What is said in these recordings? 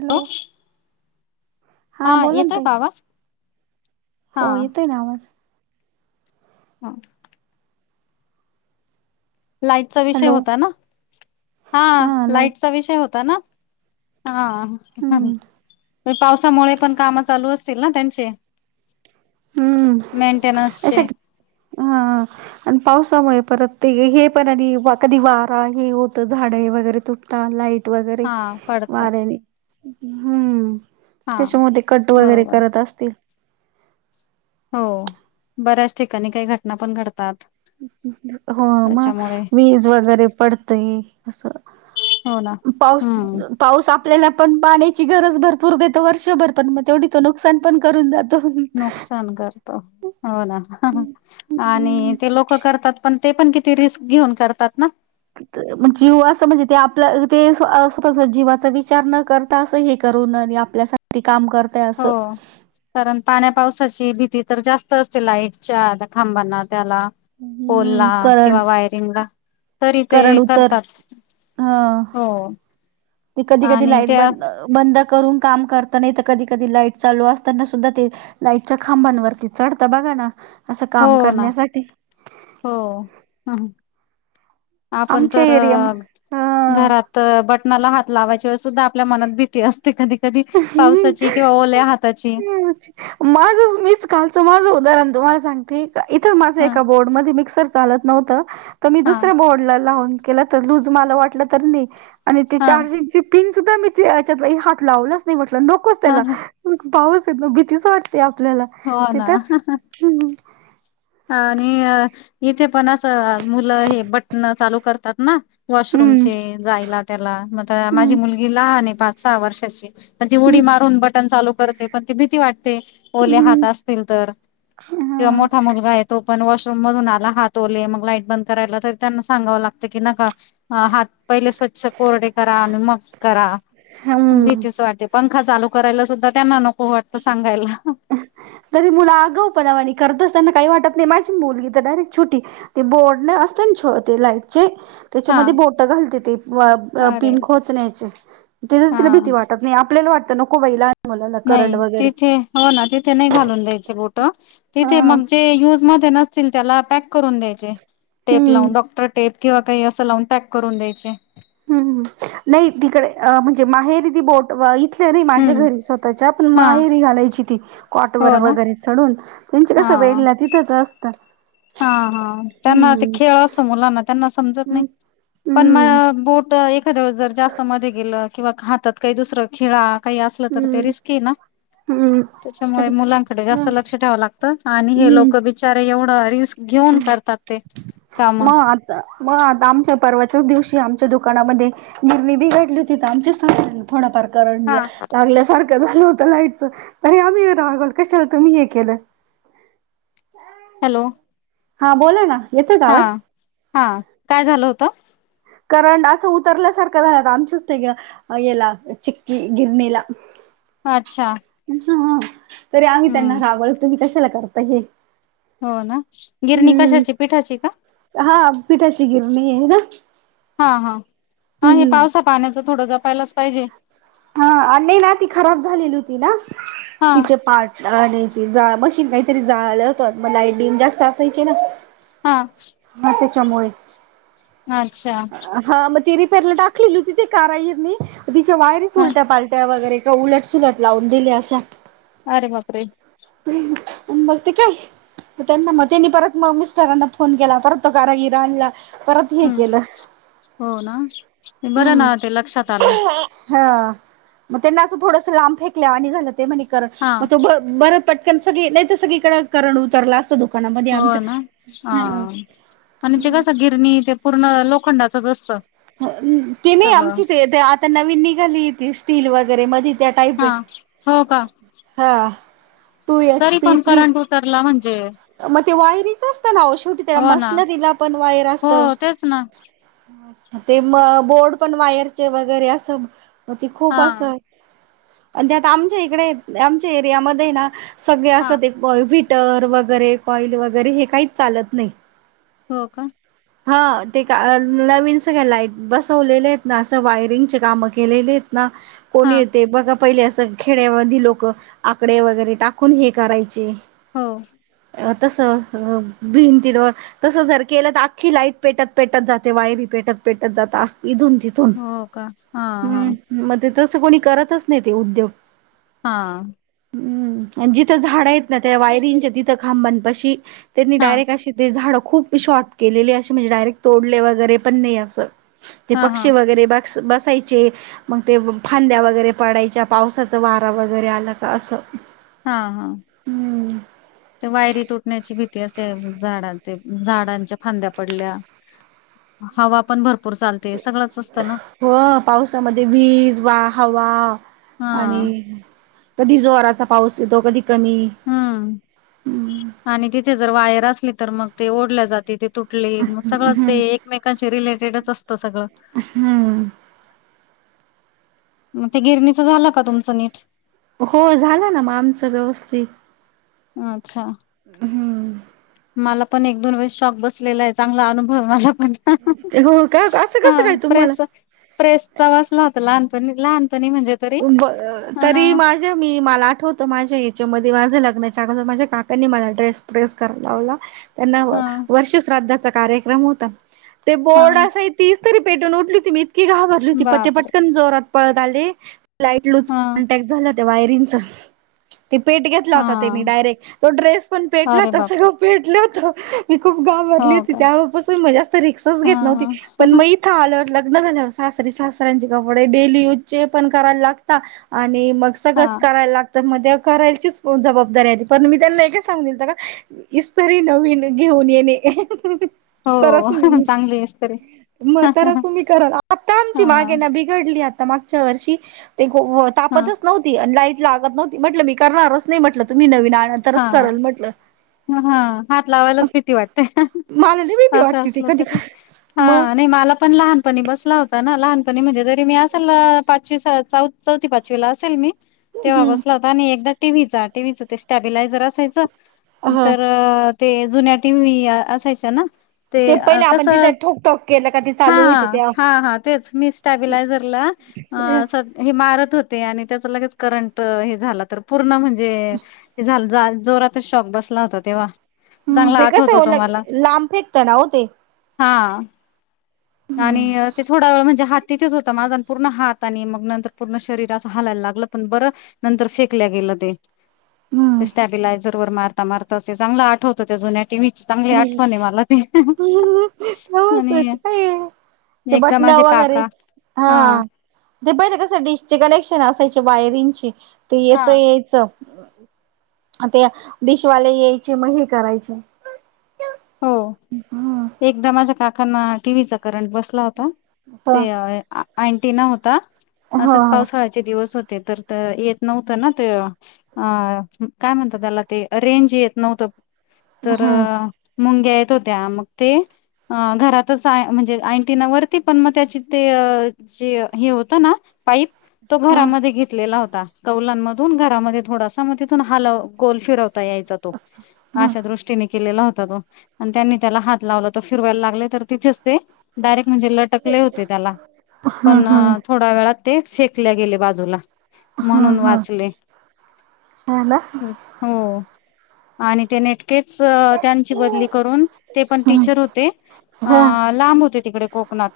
Hello हो. हा बोला ना येतोय ताई का आवाज? हा हो येतोय ना आवाज. हा. लाईटचा विषय हॅलो होता ना? हा लाईट चा विषय होता ना? हा. हम्म पावसामुळे पण काम चालू असतील ना त्यांचे हम्म अशा मेनटेनन्सचे हा आणि पावसामुळे परत ते हे पण आणि कधी वारा हे होतं झाडे वगैरे तुट लाईट वगैरे हा पडतात वाऱ्याने.. हम्म हा त्याच्यामध्ये कट वगैरे बरोबर करत असतील हो बऱ्याच ठिकाणी काही घटना पण घडतात हो मग त्याच्यामुळे वीज वगैरे पडतय असं हो ना पाऊस त हम्म पाऊस आपल्याला पण पाण्याची गरज भरपूर देतो वर्षभर पण मग तेवढी त नुकसान पण करून जातो नुकसान करतो हो ना आणि ते लोक करतात पण ते पण किती रिस्क घेऊन करतात ना जीव असं म्हणजे ते आपलं ते स्वतः चा जीवाचा विचार न करता असं हे करू न आपल्यासाठी काम करते हो असं कारण पाण्या पावसाची भीती तर जास्त असते लाईटच्या खांबांना त्याला पोल हम्म ला करंट किंवा वायरिंगला तरी ते करंट उतर, करतात ह हो म कधी कधी आणि लाईट त्या बंद बंद करून काम करताना हितं कधी कधी लाईट चालू असताना सुद्धा ते लाईटच्या खांबांनवरती चढता बघा ना असं काम हो ना, करण्यासाठी हो! ह आपण आमच्या तर एरिया म ह घरात तर बटनाला हात लावायच्या वेळेस सुद्धा आपल्या मनात भीती असते ते कधी कधी पावसाची किंवा ओल्या हाताची माझं मीच कालचं माझं उदाहरण तुम्हाला सांगते इथं माझं ह एका बोर्ड मध्ये मिक्सर चालत नव्हत, मी हा दुसऱ्या बोर्डला लावून केल तर लूज मला वाटलं तरी नाही आणि ते हा चार्जिंगचे पिन सुद्धा मी त्याच्यात हात लावलाच नाही म्हटलं नकोच त्याला ह पाऊस येतो भीतीच वाटते आपल्याला हो तिथेच ना आणि इथे पण असं मुलं हे बटन चालू करतात ना हम्म वॉशरूमचे जायला त्याला, म ते माझी हम्म मुलगी लहान ए पाच सहा वर्षाची, पण ती उडी हम्म मारून बटन चालू करते पण ती भीती वाटते ते ओले हम्म हात असतील तर किंवा हम्म मोठा मुल तो पण वॉशरूम मधून आला हात ओले मग लाईट बंद करायला तर त्यांना सांगावं लागत की नका अ हात पहिले स्वच्छ कोरडे करा अनं मग करा हा हम्म भीतीच वाटे पंखा चालू करायला सुद्धा त्यांना नको वाटतं सांगायला तरी मुलं आगाऊ पणावाणी करतसं त्यांना काही वाटत नाही माझी मुलगी तर डायरेक्ट छोटी ते बोर्डने असते ना छोटे लाईटचे हा त्याच्यामध्ये बोट घालते ती, अरे पिन खोचण्याचे, तिथ तिला हा भीती वाटत नाही, आपल्याला वाटतं नको बाई लहान मुलाला नाही, करंट वगैरे तिथे हो ना तिथे नाही घालून द्यायचे बोट, हा तिथे मग जे युज मध्ये नसतील त्याला पॅक करून द्यायचे, टेप हम्म लावून, डॉक्टर टेप टेप किंवा काही असं लावून पॅक करून द्यायचे ह्, नाही तिकडे अ म्हणजे माहेरी ती बोट इथले नाही माझ्या हम्म घरी स्वतःच्या पण हा माहेरी घालायची ती, कॉटवर हो ना वगैरे चढून त्यच हा कसं बेडला तिथंच असतं हा हा, त्यांना ते हम्म खेळ असत मुलांना, त्यांना समजत हम्म नाही पण म हम्म बोट एखाद्या वेळेस जर जास्त मध्ये गेलं किंवा हातात काही दुसरं खिळा काही असलं तर ते हम्म रिस्की ना? हम्म त्याच्यामुळे परीक्षा मुलांकडे जास्त लक्ष ठेवावं लागतं आणि हे हम्म लोक बी बीचारे एवढं रिस्क घेऊन करतात ते काम मग आता मग आता आमच्या परवाच्याच दिवशी आमच्या दुकानामध्ये नीरवी बिघडली होती तर आमच्या थोड फार करंट हा लागल्या सारखं झालं होत लाईटच तरी आम्ही रागवल, कश्यात मी हे केलं हॅलो हां बोला ना येतोय का हा आवाज हा काय झालं होतं करंड असं उतरल्या सारखं झालंत आमच्याच तिकडं येला, चिक्की गिरनीला हा अच्छा! ! हा तरी आम्ही त्यांना रागवलं, तुम्ही कशाला करता हे हो ना, गिरणी हम्म कशाची पिठाची का? हा पिठाची गिरणी आहे ना हा हा हा, हे हम्म पावसा पाण्याच थोडं जपायलाच पाहिजे- हा, आणि ना ती खराब झालेली होती ना, हा तिचे पार्ट आणि ती जा, मशीन काहीतरी जाळालं होत मग लाईट डीम जास्त असायची ना, हा हा त्यांच्या मुळे अच्छा हा मग ती रिपेअरला टाकलेली तिथे कारा येईर तिच्या वायरी सु हा उलट्या पालट्या वगैरे उलटसलट लावून दिले असशा अ रे माप रे आणि बघते काय त्यांना मग त्यांनी परत मग मिस्टरांना फोन केला परत तो कारागिर आणला परत हे केलं हम्म हो ना बरं हम्म ना ते लक्षात आलं हा मग त्यांना असं थोडस लांब फेकल्या आणि आणि झालं ते म्हणे कर हा मग त बरं पटकन सगळी नाही तर सगळीकं करड उतरलं असं दुः हो ना ह आणि ते कसं गिरणी ते पूर्ण लोखंडाचच असतं ती नाही सगळं आमची ते आता नवीन निघाली ती स्टील वगैरे मध हा हो का हा टू एच तरी पी पण थ्री करंट उतरला म्हणजे मग ते वायरीच असतं ना शेवटी त्याला हो ना मशनरीला पण वायर हो असत तेच ना ् ते म बोर्ड पण वायरचे वगैरे असं ते खूप हा असं आणि त्या आत आमच्या इकडे आमच्या एरियामध्ये ना सगळे हा असं ते गॉयफिटर वगैरे कॉइल वगैरे हे काहीच चालत नाही हो का हा ते का नवीन सगळ्या लाईट बसवलेले आहेत ना असं वायरिंगचे कामं केलेले आहेत ना कोण हा येत बघा पहिले असं खेड्यामध्येधी लोक आकडे वगैरे टाकून हे करायचे हो अ तसं अ भिंतीड तस जर केलं तर आखी लाईट पेटत पेटत जाते वायरी पेटत पेटत जातथून तथ हो का हा हा हम्म मग ते तस कोणी करतच नाही ते उद्योग हा हम् आणि जिथं झाडं आहेत ना त्या वायरिंगच्या तिथं खांबण पशी त्यांनी हा डायरेक्ट अशी ते झाडं खूप शॉर्प केलेली असे म्हणजे डायरेक्ट तोडले वगैरे पण नाही असं ते हा हा पक्षी वगैरे बसायचे मग ते फांद्या वगैरे पडायच्या पावसाच वारा वगैरे आला का असं हा हा हम् ते वायरी तुटण्याची भीती असे झाडांचे झाडांच्या फांद्या पडल्या हवा आपण भरपू हो पावसामध्ये वीज वा हवा. हा आणि कधी जोराचा पाऊस येतो कधी कमी. ह हम्म आणि तिथे जर वायर असली तर मग ते ओढल्या जाते ते तुट टले सगळं ते हम्म एकमेकांशी रिलेटेडच असत सगळं. हम्म मग ते गिरणीचं झालं का तुमचं नीट. हो झालं ना मग आमचं व्यवस्थित. अच्छा. हम्म मला पण एक दोन वेळेस शॉक बसलेला आहे चांगला अनुभव मला पण. हो का असं हा कसं काय तुम्हाला. प्रेस प्रेसचा वाचला होता लहानपणी लहानपणी म्हणजे. तरी ब अ हा तरी मा जे मी मला आठवत माझ्या या्याच्यामध्ये माझ्या लग्नाच्यागर माझ्या काकनी मला ड्रेस प्र्रेस करायला लावला. त्यांना हा वर्षश्राद्धाचा कार्यक्रम होता ते हा बोर्ड असायत. तीच तरी पेटून उठली होती मी इतकी घाबरली होती पते बापरे पटकन जोरात पळत आले. लाईटलूज हा कॉन्टॅक्ट झाला त्या वायरिंगचा. ते पेट घेतला होता त्यांनी हा डायरेक्ट तो ड्रेस पण पेटला अरे होता बापरे सगळं पेटलं होत. मी खूप हो घाबरली होती का तेव्हापासून मग जास्त रिस्कच हा घेत नव्हती पण मग. हा ल लग्न झाल्यावर सासरी सासऱ्यांचे कपडे डेली यूजचे पण. करायला लागता आणि मग हा सगळच करायला लागत. तर मध्ये करायचीच पन जबाबदारी आ पण मी त्यांना एकच सांगितला का. इस्तरी नवीन घेऊन येणे. तरच हो चांगली आहेस तरी मग हा तर तुम्ही कराल आता आमची मागे ना भी पडली उघडली आता मागच्या वर्षी ग व हा तापतच नव्हती. ती लाईट लागत नव्हती म्हटलं मी करणारच नाही म्हटलं तुम्ही नवीन हा आणंतरच करेल म्हटलं. हा हात लावायलाच भीती वाटतेय. मला लई भीती असं वाटते ते असल कधी तरी हा मग नाही मला पण लहान. पनी बसला होता ना लहानपणी म्हणजे तरी मी असेल ल पाचवी सा चौथी पाचवी ला असेल मी. तेव्हा हम्म बसला होता आणि एकदा टीव्हीचा टीव्हीचा ते स्टॅबिलायझर असायचं ह तर अ. ते जुन्या टीवी असायच्या ना. ते पहिले कस आपण तिथं ठोकठोक केलं का ते हा चालू व्हायचं त्या हा हा तेच मी स्टाबलायझरला. अ हे मारत होते आणि त्याच लगेच करंट हे झाला तर पूर्ण म्हणजे. हे जा झालं जोरातच शॉक बसला होता तेव्हा. हम् चांगला ते आठवतो तो कसं मला लांब फेकतं ना हो ते. हा आणि हम्म ते थोडा वेळ म्हणजे हात तिथेच होता माझण पूर्ण हात. आणि मग नंतर पूर्ण शरीर असं हलायला लागलं पण बरं नंतर फेकल्या गेलं ते. ह. ते स्टॅबिलायझर वर मारता मारता असे चांगलं आठवतं त्या जुन्या टीव्. [inaudible] ते आणि एकदा बटण माझे वगैरे काका हा. ते पहिले कसं डिशचे कनेक्शन असायचे वायरिंगचे ते याचं यायचं. आता डिशवाले यायचे मग हे करायचे. हो. हा. एकदा माझ्या काकांना टीव्हीचा करंट बसला होता ते व आ. अँटिना होता ह असेच हो पावसाळ्याचे दिवस होते तर येत नव्हतं ना ते. अ काय म्हणता त्याला ते रेंज येत नव्हतं तर. ह ह मुंग्या येत होत्या मग ते. अ घरातच म्हणजे अँ अँटिना वरती पण मग त्याची ते अ. जे हे होतं ना पाईप. तो ह घरामध्ये घेतलेला होता कौलांमधून घरामध्ये थोडासा. तर मग तिथून हल गोल फिरवता यायचा तो ह अशा दृष्टीने केलेला होता. त्यांनी त्याला हात लावला तो फिरवायला लागले तर तिथेच ते. डायरेक्ट म्हणजे लटकले होते त्याला. हम्म पण हम्म. थोड्या वेळात ते फेकल्या गेले बाजूला. ह म्हणून ह वाचले. ह ना हो आणि ते नेटकेच. त्यांची बदली करून ते पण ह टीचर होते अ ह ह लांब होते तिकडे कोकणात.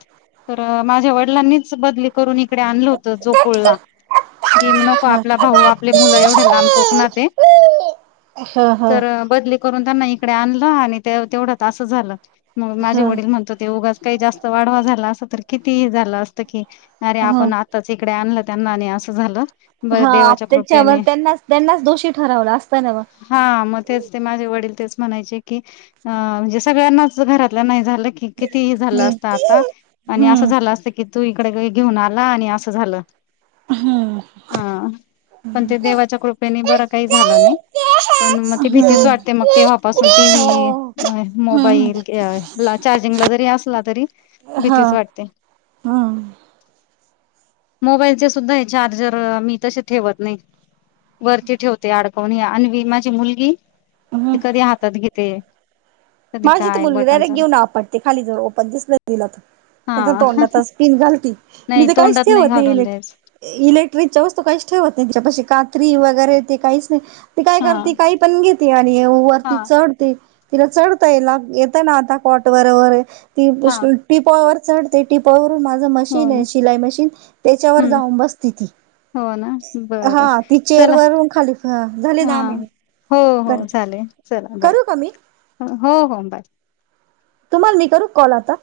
तर माझ्या वडिलांनीच बदली करून इकडे आणलं होतं जोपुलला. कि नको आपला भाऊ आपले मुलं एवढे लांब कोकणात आहे. ह ह तर बदली करून त्यांना. तडे आणलं आणि तेवढ्यात असं झालं मग माझे वडील म्हणत होते उगाच. काही जास्त वाढवा झाला अस तर किती झालं असतं की अरे ह आपण च इकडे आणलं त्यांना आणि असं झालं बरं देवाच्या हात्याच्या व कृपेने त्यांना त्यांनाच दोषी ठरवला असता ना ब हा मग तेच ते माझे वडील तेच म्हणाय चे की अ म्हणजे सगळ्यांनाच घरातल्या नाही झालं की किती झालं हम्म. असत आता हो. आणि असं हम्म. झालं असतं की तू इकडे घेऊन आला आणि असं झालं हा पण ते देवाच्या कृप बर काही झालं नाही पण मग ते भीतीच वाटते मग तेव्हापासून टीव्ही मोबाईल चार्जिंगला जरी असला तरी भीतीच वाटते हम मोबाईलचे सुद्धा आहे चार्जर मी तसे ठेवत नाही वरती ठेवते अडकवून आणि माझी मुलगी. ते कधी हातात घेते. कधी माझी तर काय मुगी बटन डायरेक्ट चालू घेऊन आपटते खाली ज ओपन दिस दिला तर. हा तोंडातच पिन घालती मी नाही तर काहीच तोंडात ठेवत नाही घालून इलेट द्यायच इलेक्ट्रिकच्या वस्तू काही ठेवत नाही त्याच्या कात्री वगैरे ते काहीच नाही ती काय हा करते काही पण घेते आणि हा वरती चढते तिला चढ ला येत ना आता कॉट वरे वगरे ती हा टीपर च ते टिपवरून माझं हो मशीन ना आहे शिलाई मशीन त्याच्यावर हम्म जाऊन बसते ती हो ना हा बरं ती चेअर चला वर खाली झाली हा नामही हो हो चाले चला बाय मी हो हो बाय तुम्हाला न करू कॉल आता